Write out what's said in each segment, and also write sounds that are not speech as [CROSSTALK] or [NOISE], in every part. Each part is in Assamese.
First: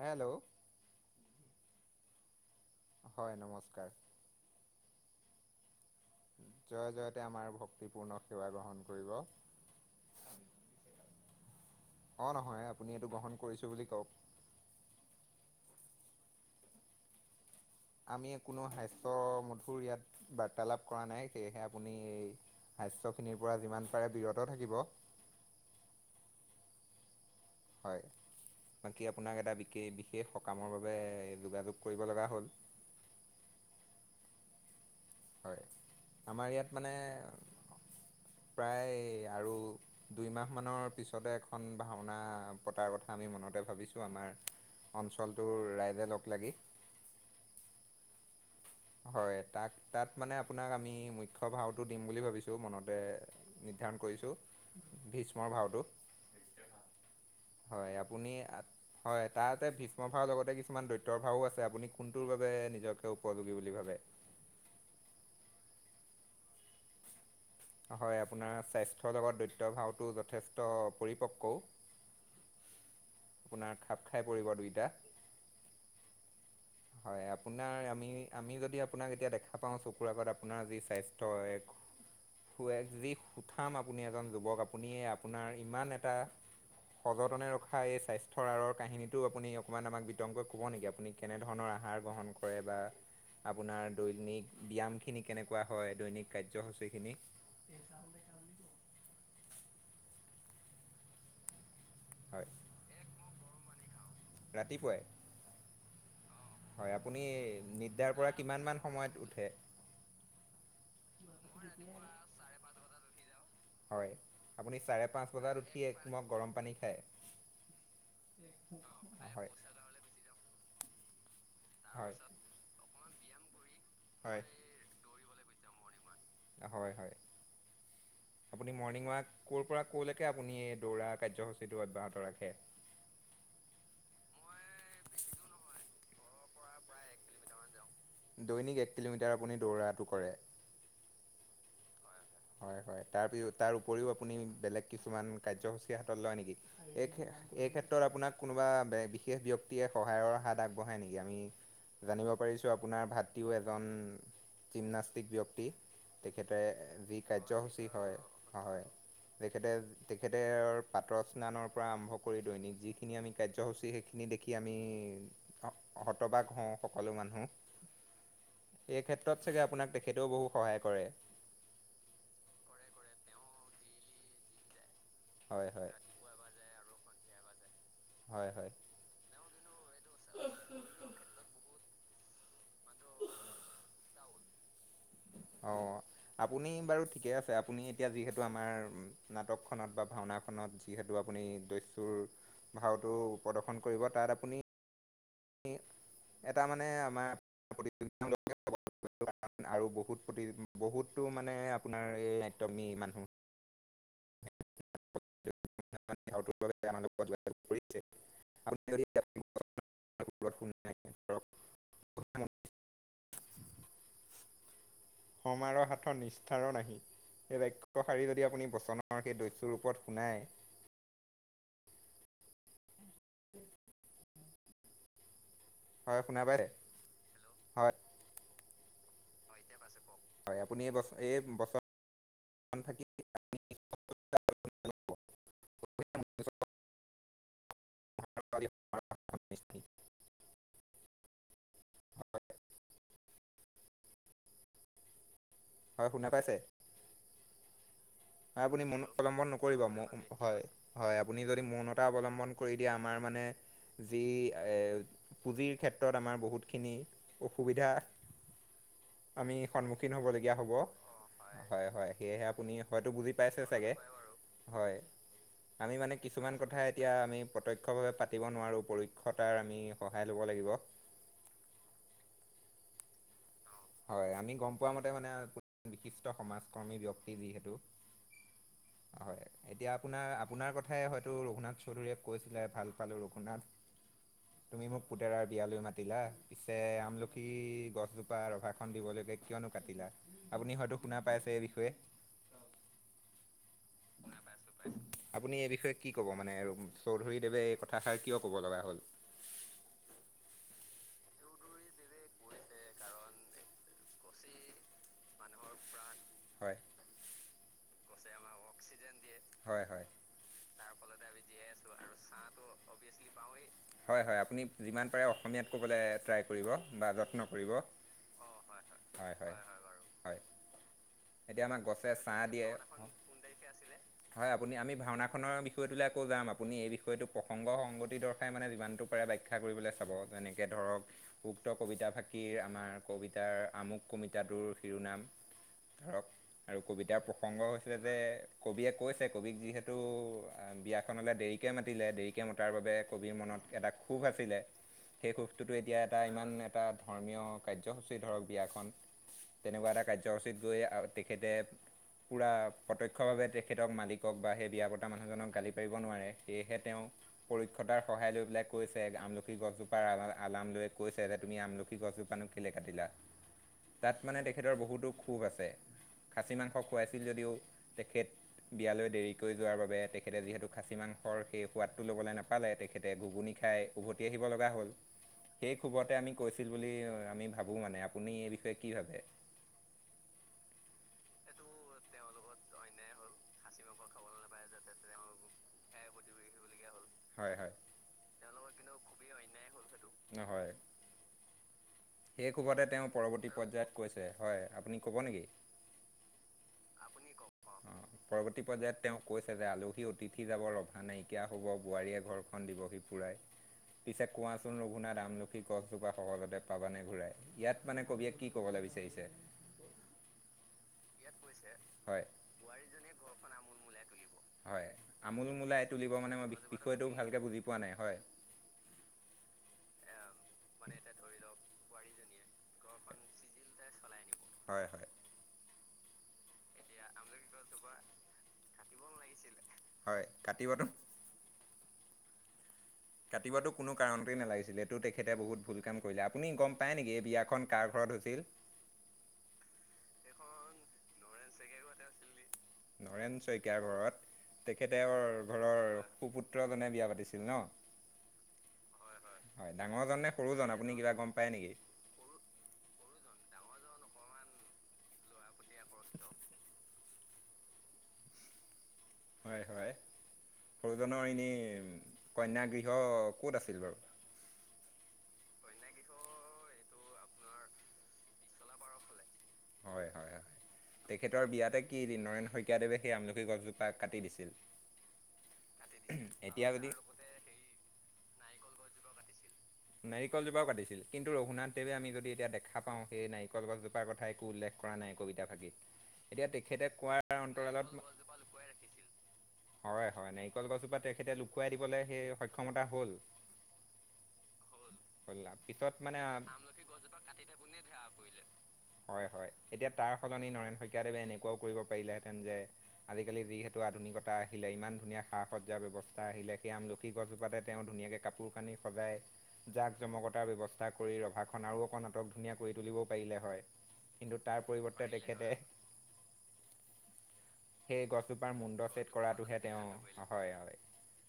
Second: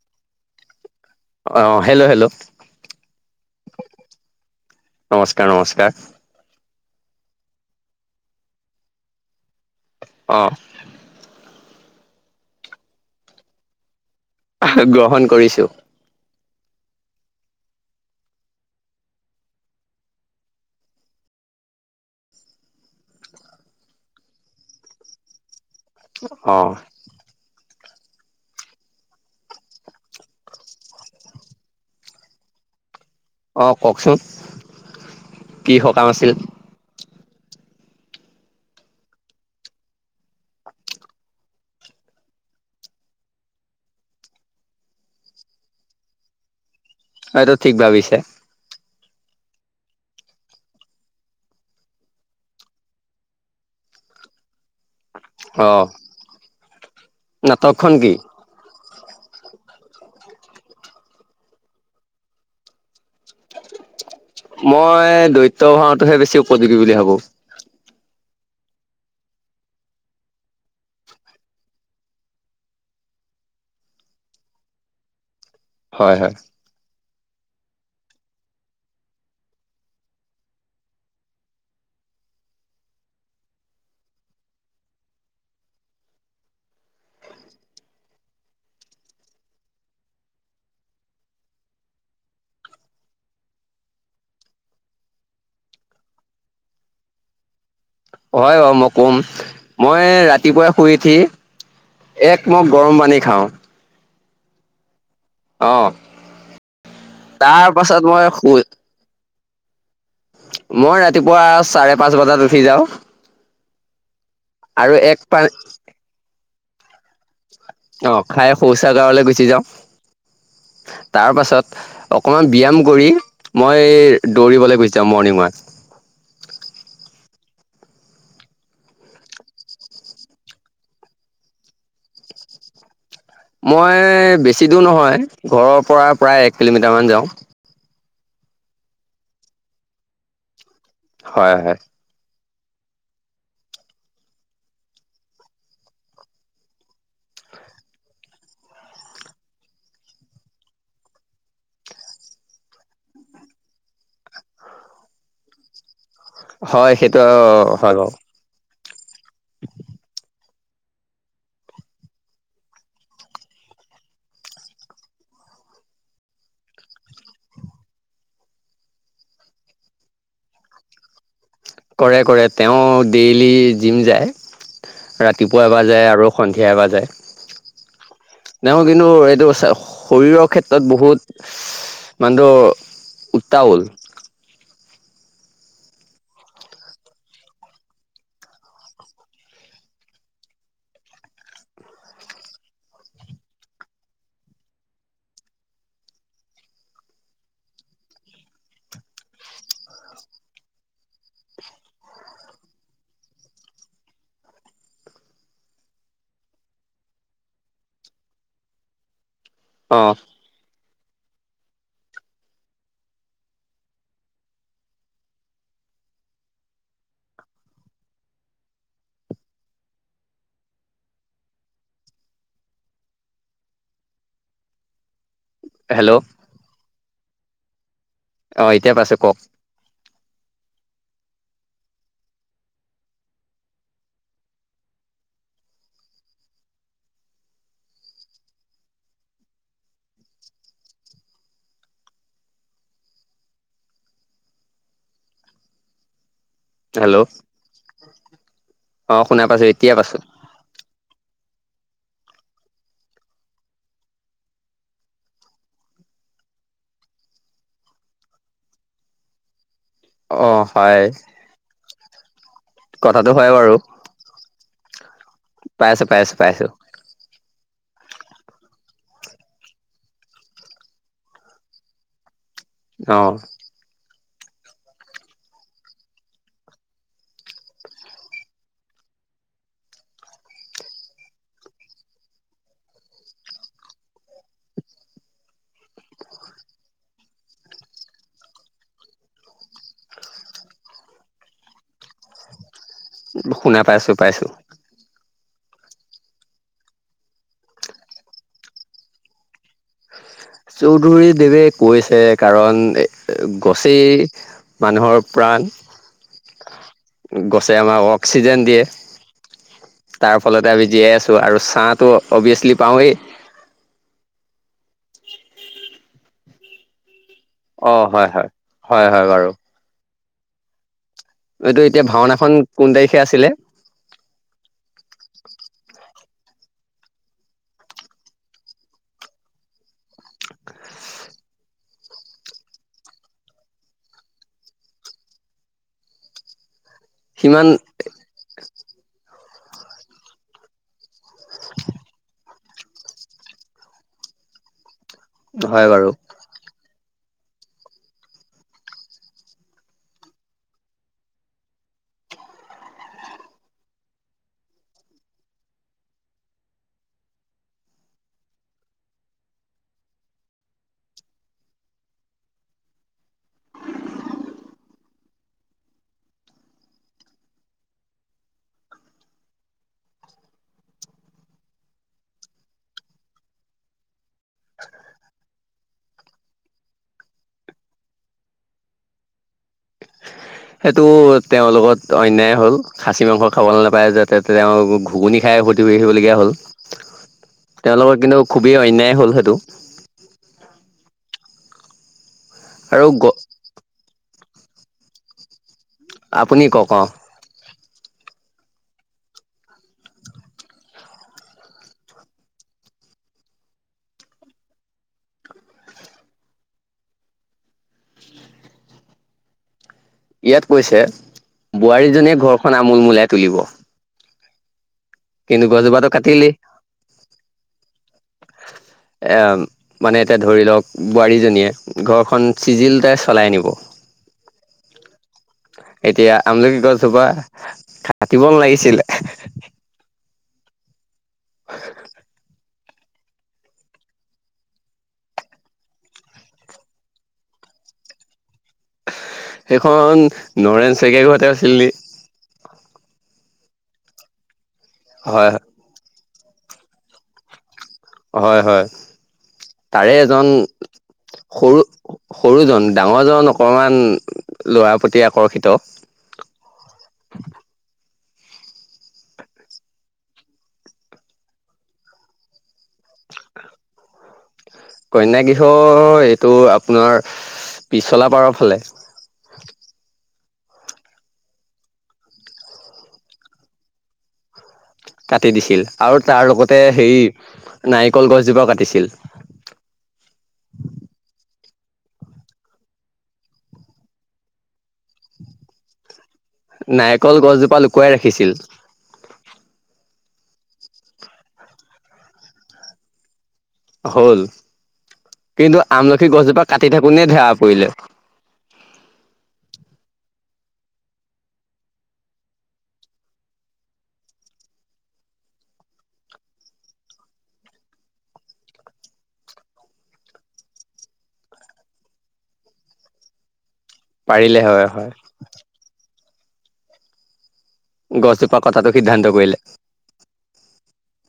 হেল্ল' অ হেল্ল' হেল্ল' হয় নমস্কাৰ স্কাৰ নমস্কাৰ জয় জয়তে আমাৰ ভক্তিপূৰ্ণ সেৱা গ্ৰহণ কৰিব অ অ নহয় আপুনি এইটো গ্ৰহণ কৰিছো বুলি কওক গ্ৰহণ কৰিছো আমি কোনো হাস্য মধুৰ ইয়াত বাৰ্তালাপ কৰা নাই সেয়েহে আপুনি হাস্যখিনিৰ পৰা যিমান পাৰে বিৰত থাকিব অহ হয়। বাকী আপোনাক এটা বিকে-বিশেষ সকামৰ বাবে যোগাযোগ কৰিব লগা হ'ল। অ', কওকচোন। হয়, কি সকাম আছিল আমাৰ ইয়াত মানে প্ৰায় আৰু দুইমাহমানৰ পিছতে এখন ভাওনা পতাৰ কথা আমি। মনতে ভাবিছোঁ আমাৰ অঞ্চলটোৰ ৰাইজে লগ লাগি। এইটো ঠিক ভাবিছে। হয় তাক তাত মানে আপোনাক আমি মুখ্য ভাওটো দিম বুলি ভাবিছো মনতে নিৰ্ধা নিৰ্ধাৰণ কৰিছোঁ ভীষ্মৰ ভাওটো অ'। নাটকখন হয় কি আপুনি হয় তাতে ভীষ্ম ভাৱৰ লগতে কিছুমান দৈত্যৰ ভাও আছে আপুনি কোনটোৰ বাবে নিজকে উপযোগী বুলি ভাবে মই দৈত্য ভাওটোহে বেছি উপযোগী বুলি ভাবো হয় আপোনাৰ স্বাস্থ্যৰ লগত দৈত্য ভাওটো যথেষ্ট পৰিপক্কও আপোনাৰ খাপ খাই পৰিব দুইটা। হয় হয়। হয় আপোনাৰ আমি আমি যদি আপোনাক এতিয়া দেখা পাওঁ চকুৰ আগত আপোনাৰ যি স্বাস্থ্য এক [UNINTELLIGIBLE] খাম আপুনি এজন যুৱক আপুনি আপোনাৰ ইমান এটা সগতনে ৰখা এই স্বাস্থ্যৰ আঁৰৰ কাহিনীটো আপুনি অকনমান আমাক বিতৰংকৈ কব নেকি আপুনি কেনে ধৰণৰ আহাৰ গ্ৰহণ কৰে বা আপোনাৰ দৈনিক ব্যায়াম খিনি কেনেকুৱা হয়, দৈনিক কাৰ্যসূচী খিনি? হয় হয় মই ক'ম, মই ৰাতিপুৱাই শুই উঠি এক হয় মগ গৰম পানী খাওঁ। ৰাতিপুৱাই? অ'। হয় আপুনি তাৰ পাছত নিদ্ৰাৰ মই পৰা শুই কিমান মান সময়ত উঠে? মই ৰাতিপুৱা চাৰে পাঁচ বজাত উঠি যাওঁ। হয়, আপুনি আৰু চাৰে এক পাঁচ পা বজাত উঠি এক মগ গৰম পানী খায়? অ', খাই শৌচাগাৰলৈ গুচি হয় যাওঁ। তাৰপাছত হয় অকণমান ব্যায়াম কৰি মই হয় দৌৰিবলৈ গৈছা মৰ্ণিংত। হয় হয়। আপুনি মৰ্ণিং ৱাক ক'ৰ পৰা ক'লৈকে আপুনি এই দৌৰা কাৰ্যসূচীটো অব্যাহত ৰাখে? মই বেছি দূৰ নহয় ঘৰৰ পৰা প্ৰায় এক কিলোমিটাৰ মান যাওঁ। দৈনিক এক কিলোমিটাৰ আপুনি দৌৰাটো কৰে। হয় হয়। হয় হয়। তাৰপিছত তাৰ উপৰিও আপুনি বেলেগ কিছুমান কাৰ্যসূচী হাতত লয় নেকি? এই ক্ষে এই ক্ষেত্ৰত আপোনাক কোনোবা বে-বিশেষ ব্যক্তিয়ে সহায়ৰ হাত আগবঢ়াই নেকি? আমি জানিব পাৰিছোঁ আপোনাৰ ভাতৃও এজন জিমনাষ্টিক ব্যক্তি। তেখেতে হয় যি সেইটো কাৰ্যসূচী হয় হয়। তেখেতে তেখেতে পাতৰ স্নানৰ পৰা আৰম্ভ কৰি দৈনিক যিখিনি আমি কাৰ্যসূচী দেখি দেখি আমি হ-হতবাগ হওঁ সকলো মানুহে। এই ক্ষেত্ৰত চাগে আপোনাক তেখেতেও বহু সহায় কৰে কৰে কৰে তেওঁ ডেইলি জিম যায়। ৰাতিপুৱা হয় হয়। এবাৰ যায় আৰু সন্ধিয়া এবাৰ যায়। হয় হয় তেওঁ কিন্তু এইটো শৰীৰৰ ক্ষেত্ৰত বহুত মানু্হটো উটাউল। উ অ', আপুনি বাৰু ঠিকে আছে, আপুনি এতিয়া যিহেতু আমাৰ নাটকখনত বা ভাওনাখনত যিহেতু আপুনি দস্যুৰ ভাওটো প্ৰদৰ্শন কৰিব তাত আপুনি ই এটা মানে আমাৰ প্ৰতিযোগ [INAUDIBLE] [UNINTELLIGIBLE] আৰু বহুত প্ৰতিযোগি বহুতো মানে আপোনাৰ এই নাত্তিয় আমি মানুহ [INAUDIBLE] [UNINTELLIGIBLE] [UNINTELLIGIBLE] [UNINTELLIGIBLE] [UNINTELLIGIBLE] অ'হ সমাৰ হাতৰ নিষ্ঠাৰ নাহি সেই বাক্যশাৰী যদি আপুনি বচনৰ সেই দস্যুৰ ওপৰত শুনায় [UNINTELLIGIBLE] হেল্ল' হয় শুনা বাই হয় অ', এতিয়া পাইছোঁ কওক? হয় আপুনি এই বছ এই বছৰ [INAUDIBLE] [INAUDIBLE] [INAUDIBLE] হয় শুনা পাইছে? হেল্ল' হে আপুনি মনো অ শুনা পলমন পাইছো নকৰিব এতিয়া ম পাইছো হয় হয় আপুনি যদি মৌনতা অৱলম্বন কৰি দিয়ে আমাৰ মানে যি এ পুঁজিৰ ক্ষেত্ৰত আমাৰ বহুতখিনি অসুবিধা আমি সন্মুখীন হব অ লগীয়া হ'ব হয় হয় হয় সেয়েহে আপুনি হয়তো কথাটো বুজি হয় পাইছে বাৰু চাগে হয় আমি পাইছো মানে পাইছো কিছুমান পাইছো কথা এতিয়া আমি প্ৰত্যক্ ক্ষভাৱে পাতিব নোৱাৰোঁ পৰোক্ষতাৰ আমি সহায় ল'ব লাগিব অ হয় আমি গম পোৱা মতে মানে বিশিষ্ট সমাজ কৰ্মী ব্যক্তি যিহেতু [UNINTELLIGIBLE] হয় এতিয়া আপোনাৰ আপোনাৰ কথাই হয়তো ৰঘুনাথ চৌধুৰীয়ে কৈছিলে ভাল পালোঁ ৰঘুনাথ তুমি মোক পুতেৰাৰ বিয়ালৈ মাতিলা পিছে আমলখি গছজোপা ৰভা খন দিবলৈকে কিয়নো কাটিলা আপুনি হয়তো শুনা পাইছেই এই বিষয়ে উম শুনা পাইছো পাইছো আপুনি এই বিষয়ে কি ক'ব মানে আৰু চৌধুৰীদেৱে এই কথাষাৰ কিয় ক'ব লগা হ'ল [UNINTELLIGIBLE] চৌধুৰী দেৱে কৈছে কাৰণ এ গছেই মানুহৰ প্ৰা হয় প্ৰাণ গছে আমাক অক্সিজেন দিয়ে হয় হয়। তথাপি জীয়াই আছো আৰু চাহটো অবিত্ৰছলি পাওঁৱেই। হয় হয় আপুনি যিমান পাৰে অসমীয়াত ক'বলৈ ট্ৰাই কৰিব বা যত্ন কৰিব অ হয় হয় হয় হয় বাৰু। এতিয়া আমাক এইটো গছে চাহ ভাওনাখন দিয়ে, কোন তাৰিখে আছিলে হয় আপুনি আমি ভাওনাখনৰ বিষয়টোলৈ আকৌ যাম আপুনি এই বিষয়টো সংঘ সংগতি দৰ্শাই মানে যিমানটো পাৰে ব্যাখ্যা কৰিবলৈ চাব যেনেকৈ ধৰক উক্ত কবিতাভাষি আমাৰ কবিতাৰ আমুক কবিতাটোৰ শিৰোনাম ধৰ আৰু কবিতাৰ প্ৰসংগ সিমান হৈছিলে যে কবিয়ে কৈছে কবি যিহেতু বিয়াখনলৈ দেৰিকে মাতিলে দেৰি শিকে মতাৰ বাবে কবিৰ মনত এটা সুভ আছিলে সেই শুভটোতো হয় এতিয়া বাৰু এটা ইমান এটা ধৰ্মীয় কাৰ্যসূচী ধৰক বিয়াখন তেনেকুৱা এটা কাৰ্যসূচীত গৈ আহ তেখেতে পুৰা প্ৰত্যক্ষভাৱে তেখেতক মালিকক বা সেই বিয়া পতা মানুহজনক গালি পাৰিব নোৱাৰে সেয়েহে তেওঁ পৰীক্ষতাৰ সহায় লৈ পেলাই কৈছে আমলখি গছজোপাৰ আলাম লৈ কৈছে যে তুমি আমলি গছ জোপা নু কিয় কাটিলা তাত মানে তেখেতৰ বহুতো খোব আছে। খাচী মাংস খুৱাইছিল যদিও তেখেত বিয়ালৈ দেৰিকৈ যোৱাৰ বাবে তেখেতে যিহেতু খাচী মাংসৰ সেই সোৱাদটো ল'বলৈ নাপালে তেখেতে ঘুগুনি খাই উভতি আহিব লগা হ'ল সেই খুবতে আমি কৈছিল বুলি আমি ভাবোঁ মানে, আপুনি এই বিষয়ে কি ভাবে? সেইটো তেওঁৰ লগত অন্যায় হ'ল, খাচী মাংস খাবলৈ নাপায় যাতে তেওঁ ঘুগুনি খাই উভতি আহিবলগীয়া হ'ল। হয় হয় তেওঁলোকৰ কিন্তু খুবেই অন্যায় হ'ল সেইটো হয়। সেই কোভতে তেওঁ আৰু গ পৰৱৰ্তী পৰ্যায়ত কৈছে। হয়। আপুনি ক'ব নেকি? আপুনি কওক। অ অঁ পৰৱৰ্তী পৰ্যায়ত তেওঁ কৈছে যে- আলহী অতিথি যাব, ৰভা নাইকিয়া হ'ব, বোৱাৰীয়ে ঘৰখন দিব [UNINTELLIGIBLE] পিছে কোৱাচোন ৰঘুনাথ আমলখি গছজোপা সহজতে পাবা নে ঘূৰাই ইয়াত মানে কবিয়ে কি ক'বলৈ বিচাৰিছে। ইয়াত কৈছে হয় বোৱাৰীজনীয়ে ঘৰখন আমোল মোলাই তুলিব। হয়। আমোল কিন্তু মোলাই গছজোপাটো তুলিব মানে মই কাটিলি বিষয়টোও ভালকে বুজি পোৱা নাই হয়। এ মানে এতিয়া ধৰি লওক বোৱাৰীজনীয়ে ঘৰখন চিজিলতে চলাই আনিব। হয় হয় এতিয়া আমলকি গছজোপা কাটিব নালাগিছিলে। কাটিবতো হে হে হে কাটিবাতো কোনো কাৰণতেই নালাগিছিলে এইটো তেখেতে বহুত ভুল কাম কৰিলে। আপুনি গম পায় নেকি এই বিয়াখন কাৰ ঘৰত পদ্ধতি সেইখন নৰেন চেকেগোহতে আছিল নেকি? হৰেন শইকীয়াৰ ঘৰত, হয় তেখেততেৰ ঘৰৰ সুপুত্ৰজনে বিয়া পাতিছিল ন হয়। হয়। হয় তাৰে ডাঙৰজন নে এজন সৰুজন আপুনি কিবা গম পায় নেকি সৰু, সৰুজন ডাঙৰ জন অকণমান ল'ৰাৰ প্ৰতি আকৰ্ষিত। ব [UNINTELLIGIBLE] [UNINTELLIGIBLE] হয়। হয়। সৰুজনৰ এনেই কন্যাগৃহ ক'ত আছিল বাৰু? কন্যাগৃহ এইটো আপোনাৰ পিছলা পাৰৰ ফালে। হয় হয় হয় তেখেতৰ বিয়াতে কি, নৰেন শইকীয়াদেৱে সেই আমলখি গছজোপা কাটি দিছিল? কাটি দিছিল আৰু তাৰ এতিয়া লগতে যদি হেই নাৰিকল গছজোপাও কাটিছিল। নাৰিকলজোপাও কাটিছিল। কিন্তু ৰঘুনাথদ দেৱে আমি যদি এতিয়া দেখা পাওঁই, নাৰিকলছজোপাৰ কথা একো উল্লেখ কৰা নাই কবিতাফাকি এতিয়া তেখেতে নাৰিকল কোৱাৰ গছজোপা অন্তৰালত। লুকুৱাই [UNINTELLIGIBLE] ৰাখিছিল হয়। হয়। নাৰিকল গছৰপ পৰা তেখেতে লুকুৱাই দিবলৈ সেই সক্ষমতা হ'ল। হল হ'ল কিন্তু পিছত মানে আমলখি গছজোপা কাটি থাকোনে ধেৰা পৰিলে। হয়। হয়। এতিয়া তাৰ সলনি নৰেন শইকীয়াদৱে এনেকুৱও কৰিব পাৰিলেহেঁতেন, যে আজিকালি যিহেতু আধুনিকতা আহিলে। ইমান ধুনীয়া সা-সজ্জাৰ ব্যস্থা আহিলে। সেই আমলখি গছজোপাতে তেওঁ ধুনীয়াকে কাপোৰ কানি সজায় জাক জমকতাৰ ব্যৱস্থা কৰি ৰভা খন আৰু অক নাটক ধুনীয়া কৰি তুলিবও পাৰিলে হয়। কিন্তু পাৰিলে তাৰ হয় পৰিৱৰ্তে হয় তেখেতে সেই গছজোপাৰ গছজোপা মুণ্ড কটাটো চছেদ সিদ্ধান্ত কৰাটোহে কৰিলে তেওঁ, হয়। হয়।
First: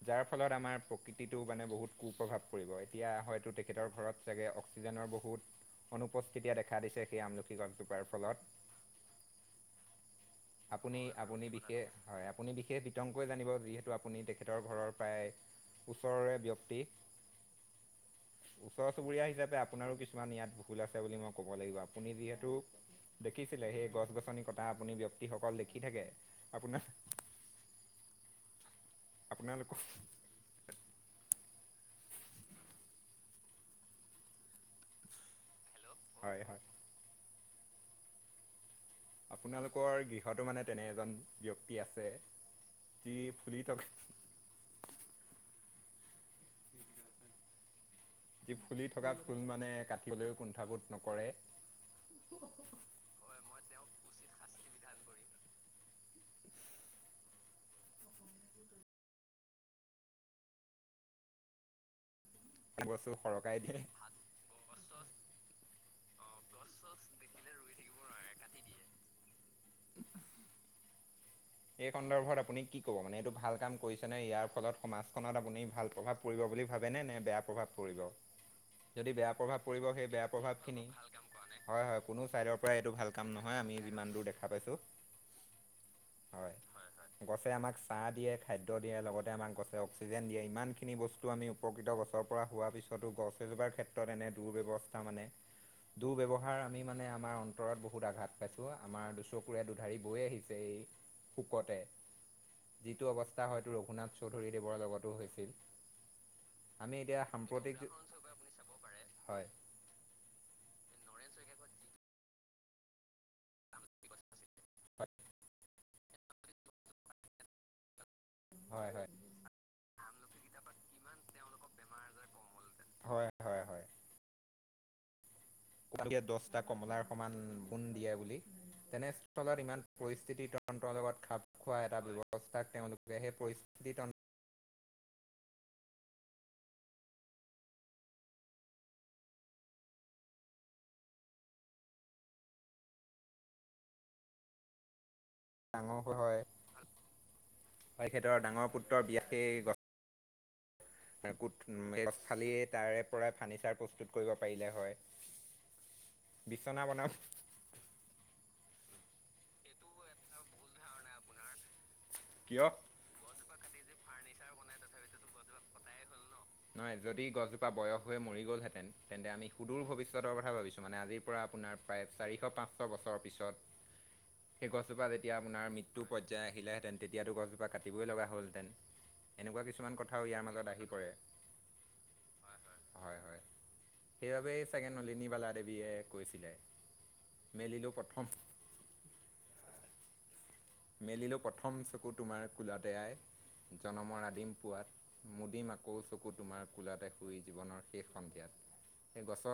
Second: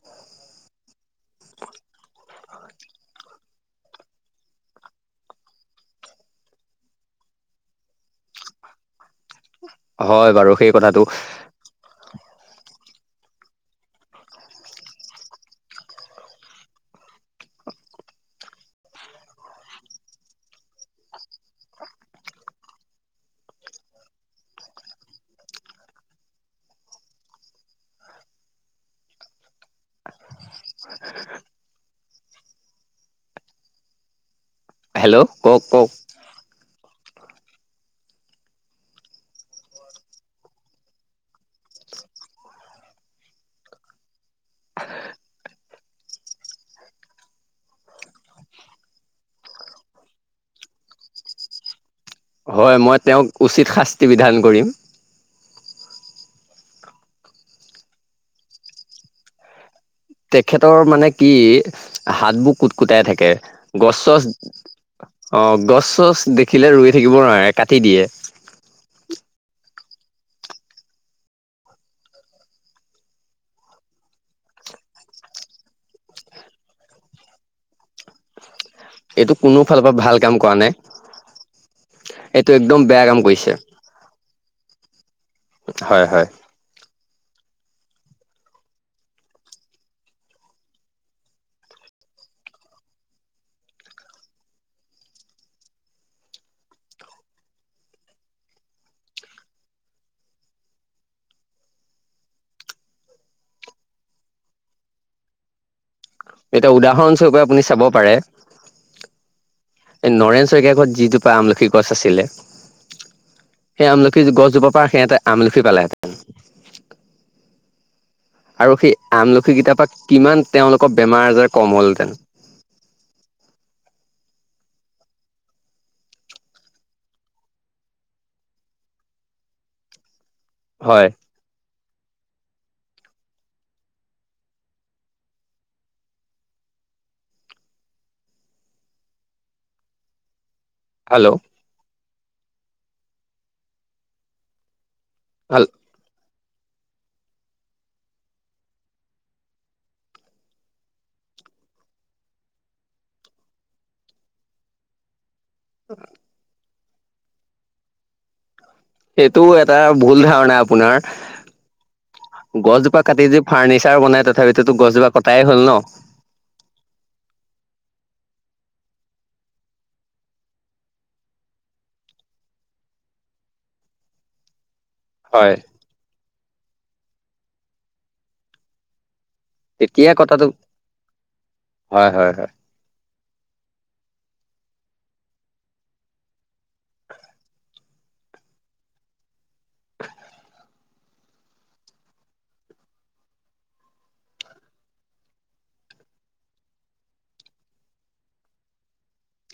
যাৰ ফলত আমাৰ প্ৰকৃতি টো মানে বহুত কুপ্ৰভাৱ এতিয়া হয়ো তেখেতৰ ঘৰত চাগে অক্সিজেনৰ বহুত অনুপস্থতি দেখা দিছে, সেই আমলখি গছ জোপাৰ ফলত। হয় বাৰু সেই আপুনি কথাটো আপুনি বিশেষ হয় আপুনি বিশেষ বিতংকৈ জানিব যিহেতু আপুনি তেখেতৰ ঘৰৰ প্ৰায় ওচৰৰে ব্যক্তি। [INAUDIBLE] ওচৰ চুবুৰীয়া হিচাপে আপোনাৰো কিছুমান ইয়াত ভুল আছে বুলি মই ক'ব লাগিব আপুনি যিহেতু দেখিছিলে সেই গছ-গছনি কটা আপুনি ব্যক্ত ক্তিসকল দেখি থাকে। আপোনা আপোনালোকক হেল্ল' কওক কওক? হয় হয় আপোনালোকৰ গৃহতো মানে তেনে এজন ব্যক্তি আছে। যি ফুলি তাক যি ফুলি থকা ফুল মানে কাটিবলৈও কুণ্ঠাবোধ নকৰে হয়। মই তেওঁক উচিত শাস্তি বিধান কৰিম। তেখেতৰ মানে কি হাতবোৰ কুট কুটাই বস্তু থাকে সৰকাই দিয়ে গছ-চছ অ গছ চছ খিলে ৰুই থাকিব নোৱাৰে, কাটি দিয়ে। উম [UNINTELLIGIBLE] এই সন্দৰ্ভত আপুনি কি কব মানে? এইটো ভাল কাম কৰিছে নে, ইয়াৰ ফলত সমাজখনত আপুনি ভাল প্ৰভাৱ পৰিব বুলি ভাবেনে নে বেয়া প্ৰভাৱ পৰিব। যদি এইটো বেয়া কোনো প্ৰভাৱ ফালৰ পৰিব পৰা সেই ভাল বেয়া কাম কৰা প্ৰভাৱ নাই খিনি হয় হয় কোনো চাইডৰ পৰা একদম এইটো বেয়া ভাল কাম কৰিছে নহয় আমি যিমান দূৰ দেখা পাইছো। হয় হয়। গছে আমাক চাহ দিয়ে খাদ্য দিয়ে লগতে আমাক গছে অক্সিজেন দিয়ে ইমান খিনি বস্তু আমি উপকৃত গছ পৰা হোৱা পিছতো গছ এজোপাৰ ক্ষেত্ৰত এনে দুৰ্বস্থা মানে দু ব্যৱহাৰ আমি মানে আমাৰ অন্তৰত বহুত আঘাত পাইছোঁ আমাৰ দুচকুৰে দুধাৰি বৈ আহিছে এই শুকতে যিটো অৱস্থা হয়তো ৰঘুনাথ চৌধুৰীদেৱৰ লগতো হৈছিল। এতিয়া আমি উদাহৰণস্বৰপে আপুনি সাম্প্ৰতিক চাব পাৰে হয় এই নৰেন শইকীয়া ঘত যিজোপা আমলখি গছ আছিলে। সেই আমলখি গছজোপা পা সেহেতে আমলখি পালেহেঁতে তেন। আৰু সেই হয় হয় আমলখি কেইটাৰ পৰা কিমান তেওঁলোকৰ বেমাৰ আজাৰ কম হ'লহেতেন হয় হয় হয় কে দছটা কমলাৰ সমান সোণ দিয়া বুলি তেনেস্থলত ইমান পৰিচ পৰিস্থিতি তন্ত্ৰৰ হয় লগত খাপ খোৱা এটা ব্যৱস্থাক তেওঁলোকে সেই পৰিস্থিতি তন্ হেল্ল' হেল্ল' ডাঙকৈ হয় তেখেতৰ ডাঙৰ পুত্ৰৰ বিয়াতেই গ এ কোট উম গছ ফালিয়েই তাৰে পৰাই ফাৰ্ণিচাৰ প্ৰস্তুত কৰিব পাৰিলে হয় হয় বিচনা বনাম এইটো এটা ভুল ধাৰণা আপোনাৰ কিয় গছজোপা কাটি যে ফাৰ্ণিচাৰ বনাই তথাপিটোতো গছজোপা কটাই হ'ল ন নহয় যদি গছজোপা বয়স হৈ মৰি গ'লহেঁতেন তেন্তে আমি সুদূৰ ভৱিষ্যতৰ কথা ভাবিছো মানে আজিৰ পৰা আপোনাৰ প্ৰায় চাৰিশ পাচঁশ বছৰৰ পিছত সেই গছজোপা যেতিয়া হয় আপোনাৰ মৃত্যু পৰ্যায় আহিলেহেঁতেন তেতিয়াতো গছজোপা কাটিবই লগা হ'লহেঁতেন এনেকুৱা কিছুমান তেতিয়া কথাও কথাটো ইয়াৰ মাজত আহি পৰে হয় হয় হয় হয় হয় সেইবাবেই চাগে নলিনীবালা দেৱীয়ে কৈছিলে মেলিলোঁ প্ৰথম [UNINTELLIGIBLE] মেলিলো প্ৰথম চকু তোমাৰ কোলাতে আই জনমৰ আদিম পুৱাত মুদিম আকৌ চকু তোমাৰ কোলাতে শুই জীৱনৰ শেষ সন্ধিয়াত সেই গছত